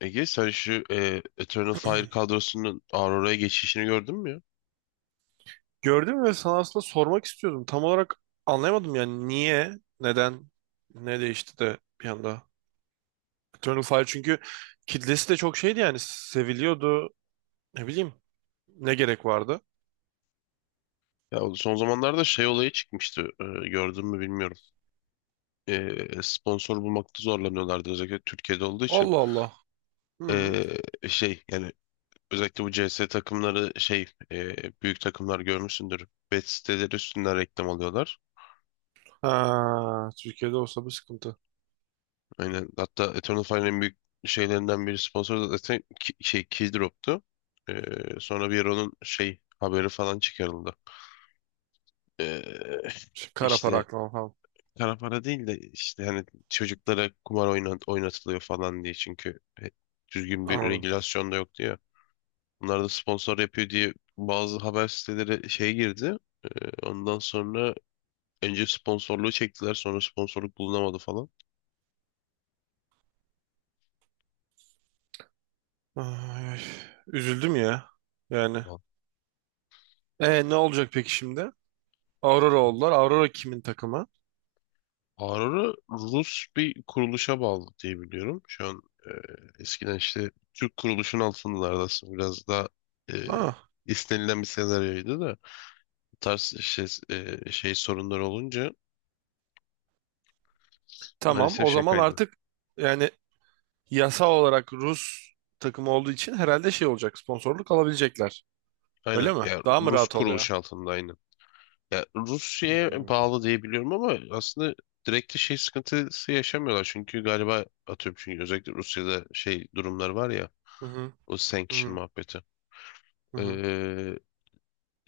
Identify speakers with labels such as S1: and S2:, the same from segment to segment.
S1: Ege sen şu Eternal Fire kadrosunun Aurora'ya geçişini gördün mü ya?
S2: Gördüm ve sana aslında sormak istiyordum. Tam olarak anlayamadım yani niye, neden, ne değişti de bir anda. Eternal Fire çünkü kitlesi de çok şeydi yani seviliyordu. Ne bileyim ne gerek vardı.
S1: Ya o son zamanlarda şey olayı çıkmıştı. Gördün mü bilmiyorum. Sponsor bulmakta zorlanıyorlardı özellikle Türkiye'de olduğu için.
S2: Allah Allah. Hı.
S1: Şey yani özellikle bu CS takımları şey e, büyük takımlar görmüşsündür. Bet siteleri üstünden reklam alıyorlar.
S2: Ha, Türkiye'de olsa bu sıkıntı.
S1: Aynen. Hatta Eternal Fire'ın en büyük şeylerinden biri sponsoru da zaten şey Keydrop'tu. E, Sonra bir ara onun şey haberi falan çıkarıldı. E,
S2: Şey, kara para
S1: işte
S2: aklama falan.
S1: kara para değil de işte hani çocuklara kumar oynatılıyor falan diye çünkü düzgün bir
S2: Anladım.
S1: regülasyon da yok diyor. Bunlar da sponsor yapıyor diye bazı haber siteleri şey girdi. E, Ondan sonra önce sponsorluğu çektiler sonra sponsorluk bulunamadı falan.
S2: Ay, ay. Üzüldüm ya. Yani.
S1: Vallahi.
S2: E ne olacak peki şimdi? Aurora oldular. Aurora kimin takımı?
S1: Aurora Rus bir kuruluşa bağlı diye biliyorum. Şu an e, eskiden işte Türk kuruluşun altındalardı aslında biraz daha e,
S2: Ha,
S1: istenilen bir senaryoydu da bu tarz şey, şey sorunları olunca
S2: tamam.
S1: maalesef
S2: O
S1: şey
S2: zaman
S1: kaydına.
S2: artık yani yasal olarak Rus takımı olduğu için herhalde şey olacak. Sponsorluk alabilecekler. Öyle
S1: Aynen.
S2: mi?
S1: Ya
S2: Daha mı
S1: Rus
S2: rahat oluyor?
S1: kuruluş altında aynen. Ya Rusya'ya
S2: Hmm.
S1: bağlı diye biliyorum ama aslında direkt de şey sıkıntısı yaşamıyorlar. Çünkü galiba atıyorum çünkü özellikle Rusya'da şey durumlar var ya
S2: Hı hı,
S1: o
S2: hı
S1: sanction
S2: hı,
S1: muhabbeti.
S2: hı
S1: Ee,
S2: hı.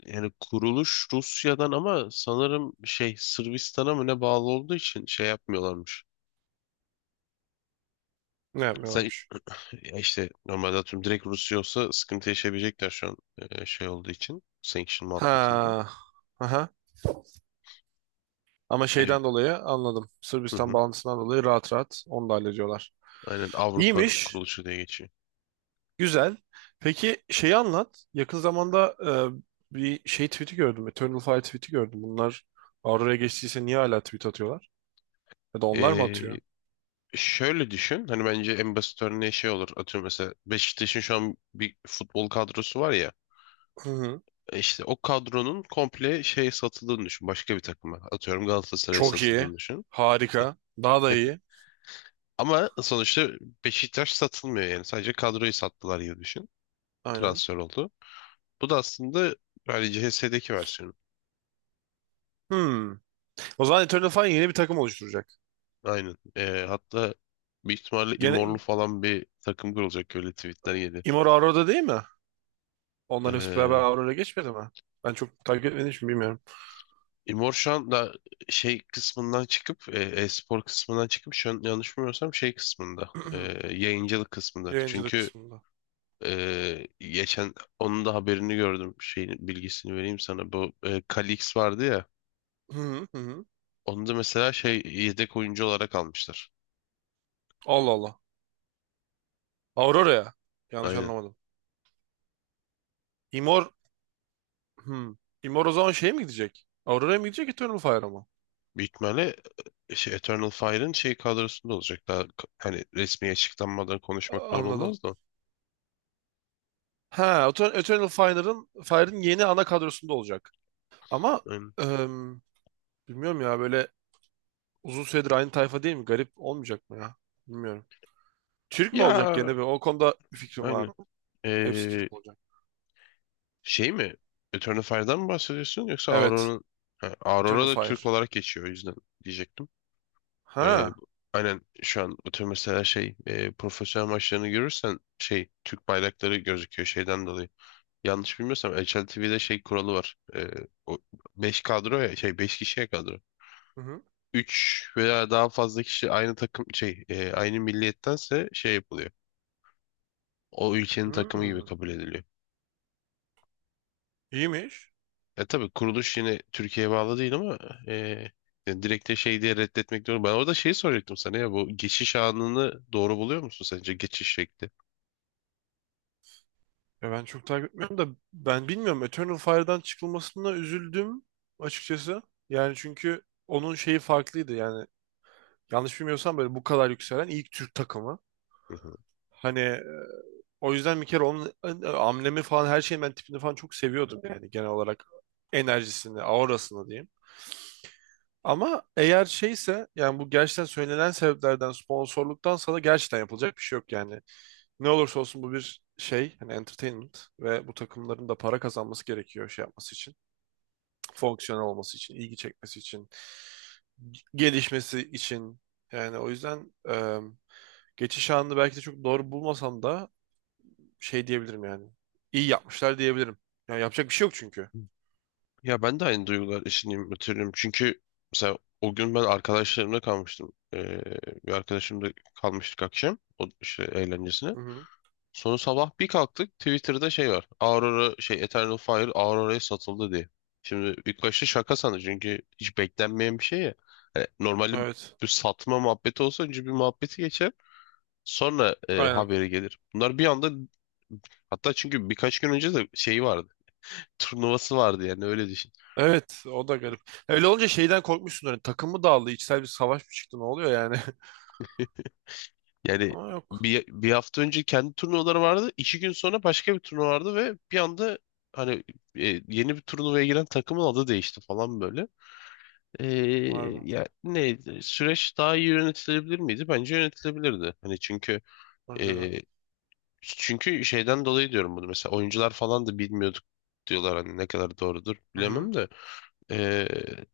S1: Yani kuruluş Rusya'dan ama sanırım şey Sırbistan'a mı ne bağlı olduğu için şey yapmıyorlarmış.
S2: Ne
S1: Sen,
S2: yapmıyorlarmış?
S1: Ya işte normalde atıyorum direkt Rusya olsa sıkıntı yaşayabilecekler şu an şey olduğu için sanction muhabbetinde.
S2: Ha. Aha. Ama
S1: Ee,
S2: şeyden dolayı anladım.
S1: hı
S2: Sırbistan
S1: hı.
S2: bağlantısından dolayı rahat rahat onu da hallediyorlar.
S1: Aynen Avrupa
S2: İyiymiş.
S1: kuruluşu diye geçiyor.
S2: Güzel. Peki şeyi anlat. Yakın zamanda bir şey tweet'i gördüm. Eternal Fire tweet'i gördüm. Bunlar Aurora'ya geçtiyse niye hala tweet atıyorlar? Ya da onlar mı
S1: Ee,
S2: atıyor?
S1: Şöyle düşün. Hani bence en basit örneği şey olur. Atıyorum mesela Beşiktaş'ın şu an bir futbol kadrosu var ya.
S2: Hı hı.
S1: İşte o kadronun komple şey satıldığını düşün. Başka bir takıma. Atıyorum Galatasaray'a
S2: Çok iyi.
S1: satıldığını düşün.
S2: Harika. Daha da iyi.
S1: Ama sonuçta Beşiktaş satılmıyor yani. Sadece kadroyu sattılar gibi düşün.
S2: Aynen.
S1: Transfer oldu. Bu da aslında hani CHS'deki versiyonu.
S2: Hmm. O zaman Eternal Fire yeni bir takım oluşturacak.
S1: Aynen. Hatta büyük ihtimalle İmorlu
S2: Gene
S1: falan bir takım kurulacak, öyle tweetler
S2: Immortal Aurora'da değil mi? Onların hepsi beraber
S1: geldi.
S2: Aurora'ya geçmedi mi? Ben çok takip etmediğim için bilmiyorum.
S1: İmor şu anda şey kısmından çıkıp e-spor kısmından çıkıp şu an yanlış bilmiyorsam şey kısmında yayıncılık kısmında.
S2: Yayıncılık
S1: Çünkü
S2: kısmında.
S1: geçen onun da haberini gördüm, şeyin bilgisini vereyim sana. Bu Kalix vardı ya.
S2: Hı hı hı. Hı.
S1: Onu da mesela şey yedek oyuncu olarak almışlar.
S2: Allah Allah. Aurora'ya. Yanlış
S1: Aynen.
S2: anlamadım. Imor... Hmm. Imor o zaman şeye mi gidecek? Aurora'ya mı gidecek Eternal Fire'a mı?
S1: Büyük ihtimalle şey, Eternal Fire'ın şey kadrosunda olacak. Daha hani resmi açıklanmadan konuşmak doğru
S2: Anladım.
S1: olmaz da.
S2: Ha, Eternal Fire'ın yeni ana kadrosunda olacak. Ama
S1: Aynen.
S2: em, bilmiyorum ya böyle uzun süredir aynı tayfa değil mi? Garip olmayacak mı ya? Bilmiyorum. Türk mü olacak
S1: Ya
S2: gene bir? O konuda bir fikrim var.
S1: aynen.
S2: Hepsi
S1: E,
S2: Türk olacak.
S1: Şey mi? Eternal Fire'dan mı bahsediyorsun yoksa
S2: Evet.
S1: Aurora'nın? Ha,
S2: Eternal
S1: Aurora da
S2: Fire.
S1: Türk olarak geçiyor, o yüzden diyecektim. Böyle
S2: Ha.
S1: aynen şu an o tür mesela şey profesyonel maçlarını görürsen şey Türk bayrakları gözüküyor şeyden dolayı. Yanlış bilmiyorsam HLTV'de TV'de şey kuralı var. O 5 kadro ya, şey 5 kişiye kadro.
S2: Hı hı.
S1: 3 veya daha fazla kişi aynı takım şey aynı milliyettense şey yapılıyor. O ülkenin takımı gibi
S2: Hmm.
S1: kabul ediliyor.
S2: İyiymiş.
S1: Tabii kuruluş yine Türkiye'ye bağlı değil ama e, yani direkt de şey diye reddetmek diyorum. Ben orada şeyi soracaktım sana, ya bu geçiş anını doğru buluyor musun, sence geçiş şekli?
S2: Ya ben çok takip etmiyorum da ben bilmiyorum. Eternal Fire'dan çıkılmasına üzüldüm açıkçası. Yani çünkü onun şeyi farklıydı yani. Yanlış bilmiyorsam böyle bu kadar yükselen ilk Türk takımı.
S1: Hı hı.
S2: Hani. O yüzden bir kere onun amblemi falan her şeyin ben tipini falan çok seviyordum yani genel olarak enerjisini, aurasını diyeyim. Ama eğer şeyse yani bu gerçekten söylenen sebeplerden sponsorluktan sana gerçekten yapılacak bir şey yok yani. Ne olursa olsun bu bir şey hani entertainment ve bu takımların da para kazanması gerekiyor şey yapması için. Fonksiyonel olması için, ilgi çekmesi için, gelişmesi için. Yani o yüzden geçiş anını belki de çok doğru bulmasam da şey diyebilirim yani. İyi yapmışlar diyebilirim. Yani yapacak bir şey yok çünkü.
S1: Ya ben de aynı duygular içindeyim, hatırlıyorum. Çünkü mesela o gün ben arkadaşlarımla kalmıştım. Bir arkadaşımla kalmıştık akşam o işte eğlencesine.
S2: Hı hı.
S1: Sonra sabah bir kalktık, Twitter'da şey var. Aurora şey Eternal Fire Aurora'ya satıldı diye. Şimdi ilk başta şaka sandı çünkü hiç beklenmeyen bir şey ya. Hani normalde
S2: Evet.
S1: bir satma muhabbeti olsa önce bir muhabbeti geçer. Sonra
S2: Aynen.
S1: haberi gelir. Bunlar bir anda, hatta çünkü birkaç gün önce de şeyi vardı. Turnuvası vardı yani, öyle düşün.
S2: Evet, o da garip. Öyle olunca şeyden korkmuşsun hani takım mı dağıldı, içsel bir savaş mı çıktı, ne oluyor yani?
S1: Yani
S2: Ama yok.
S1: bir hafta önce kendi turnuvaları vardı. 2 gün sonra başka bir turnuva vardı ve bir anda hani yeni bir turnuvaya giren takımın adı değişti falan böyle. Ee,
S2: Var bu.
S1: Ya ne, süreç daha iyi yönetilebilir miydi? Bence yönetilebilirdi. Hani
S2: Önceden.
S1: e, çünkü şeyden dolayı diyorum bunu. Mesela oyuncular falan da bilmiyorduk diyorlar, hani ne kadar doğrudur
S2: Hı hı.
S1: bilemem de. Ee,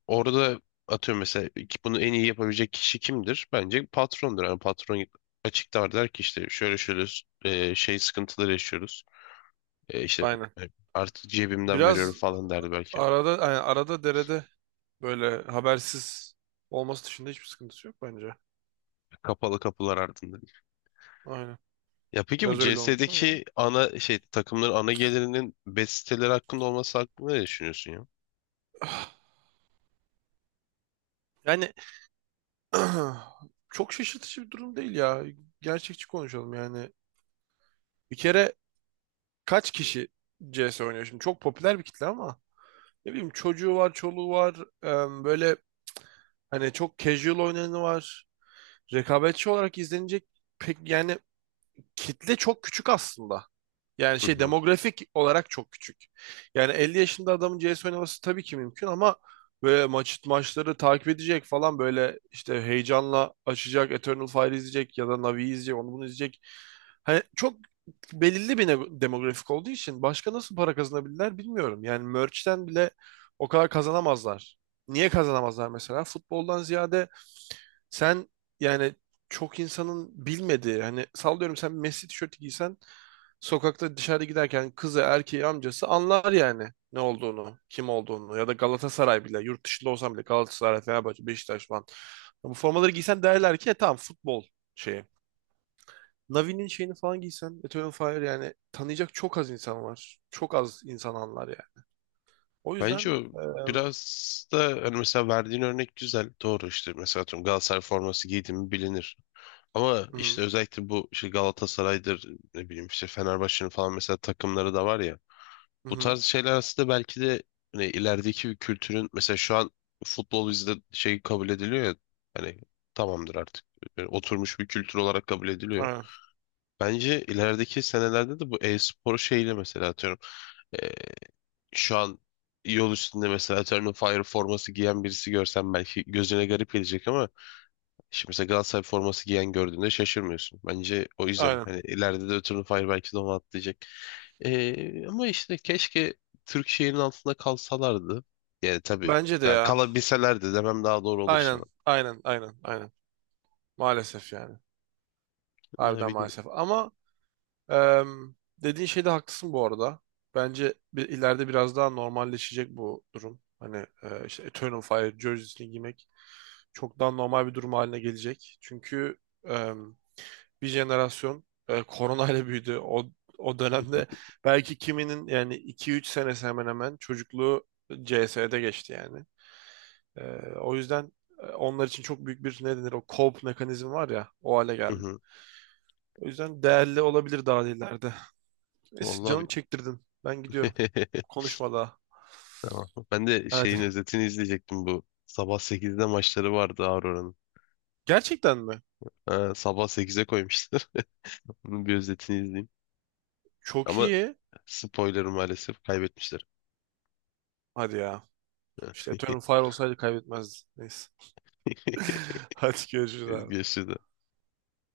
S1: Orada atıyorum mesela ki bunu en iyi yapabilecek kişi kimdir? Bence patrondur. Yani patron açıklar, der ki işte şöyle şöyle şey sıkıntıları yaşıyoruz. İşte
S2: Aynen.
S1: e, artık cebimden
S2: Biraz
S1: veriyorum falan derdi belki.
S2: arada yani arada derede böyle habersiz olması dışında hiçbir sıkıntısı yok bence.
S1: Kapalı kapılar ardında.
S2: Aynen.
S1: Ya peki bu
S2: Biraz öyle olmuş ama.
S1: CS'deki ana şey, takımların ana gelirinin bet siteleri hakkında olması hakkında ne düşünüyorsun ya?
S2: Yani çok şaşırtıcı bir durum değil ya. Gerçekçi konuşalım yani. Bir kere kaç kişi CS oynuyor şimdi? Çok popüler bir kitle ama ne bileyim çocuğu var, çoluğu var. Böyle hani çok casual oynayanı var. Rekabetçi olarak izlenecek pek yani kitle çok küçük aslında. Yani
S1: Hı
S2: şey
S1: hı.
S2: demografik olarak çok küçük. Yani 50 yaşında adamın CS oynaması tabii ki mümkün ama böyle maç maçları takip edecek falan böyle işte heyecanla açacak, Eternal Fire izleyecek ya da Navi'yi izleyecek, onu bunu izleyecek. Hani çok belirli bir demografik olduğu için başka nasıl para kazanabilirler bilmiyorum. Yani merch'ten bile o kadar kazanamazlar. Niye kazanamazlar mesela? Futboldan ziyade sen yani çok insanın bilmediği hani sallıyorum sen Messi tişörtü giysen sokakta dışarı giderken kızı erkeği amcası anlar yani ne olduğunu kim olduğunu ya da Galatasaray bile yurt dışında olsam bile Galatasaray Fenerbahçe Beşiktaş falan bu formaları giysen derler ki "E tamam futbol şeyi. Navi'nin şeyini falan giysen Eto'o Fire yani tanıyacak çok az insan var. Çok az insan anlar yani. O
S1: Bence
S2: yüzden
S1: o biraz da hani, mesela verdiğin örnek güzel. Doğru işte, mesela atıyorum Galatasaray forması giydi mi bilinir. Ama
S2: hı hı,
S1: işte özellikle bu işte Galatasaray'dır, ne bileyim işte Fenerbahçe'nin falan mesela takımları da var ya.
S2: hı
S1: Bu
S2: hı,
S1: tarz şeyler aslında belki de hani ilerideki bir kültürün, mesela şu an futbol bizde şey kabul ediliyor ya, hani tamamdır artık. Yani oturmuş bir kültür olarak kabul ediliyor.
S2: aynen,
S1: Bence ilerideki senelerde de bu e-spor şeyle, mesela atıyorum. e, Şu an yol üstünde mesela atıyorum Fire forması giyen birisi görsem belki gözüne garip gelecek ama şimdi mesela Galatasaray forması giyen gördüğünde şaşırmıyorsun. Bence o yüzden
S2: aynen.
S1: hani ileride de ötürü Fire belki de onu atlayacak. Ama işte keşke Türk şehrinin altında kalsalardı. Yani tabii
S2: Bence de ya.
S1: kalabilselerdi demem daha doğru olur sana.
S2: Aynen, aynen, aynen, aynen. Maalesef yani.
S1: Ne
S2: Harbiden
S1: bileyim.
S2: maalesef. Ama em, dediğin şeyde haklısın bu arada. Bence bir, ileride biraz daha normalleşecek bu durum. Hani işte Eternal Fire jersey'sini giymek çok daha normal bir durum haline gelecek. Çünkü em, bir jenerasyon koronayla büyüdü. O dönemde belki kiminin yani 2-3 senesi hemen hemen çocukluğu CS'de geçti yani. E, o yüzden onlar için çok büyük bir ne denir o cope mekanizmi var ya o hale geldi. O yüzden değerli olabilir daha ileride. Neyse canım
S1: Vallahi
S2: çektirdin. Ben gidiyorum.
S1: bi-
S2: Konuşma daha.
S1: Tamam. Ben de
S2: Hadi.
S1: şeyin özetini izleyecektim bu. Sabah 8'de maçları vardı Aurora'nın.
S2: Gerçekten mi?
S1: Ha, sabah 8'e koymuşlar. Bunun bir özetini izleyeyim.
S2: Çok
S1: Ama
S2: iyi.
S1: spoiler maalesef kaybetmişler.
S2: Hadi ya. İşte Eternal Fire olsaydı kaybetmezdin. Neyse. Hadi görüşürüz abi.
S1: Görüşürüz.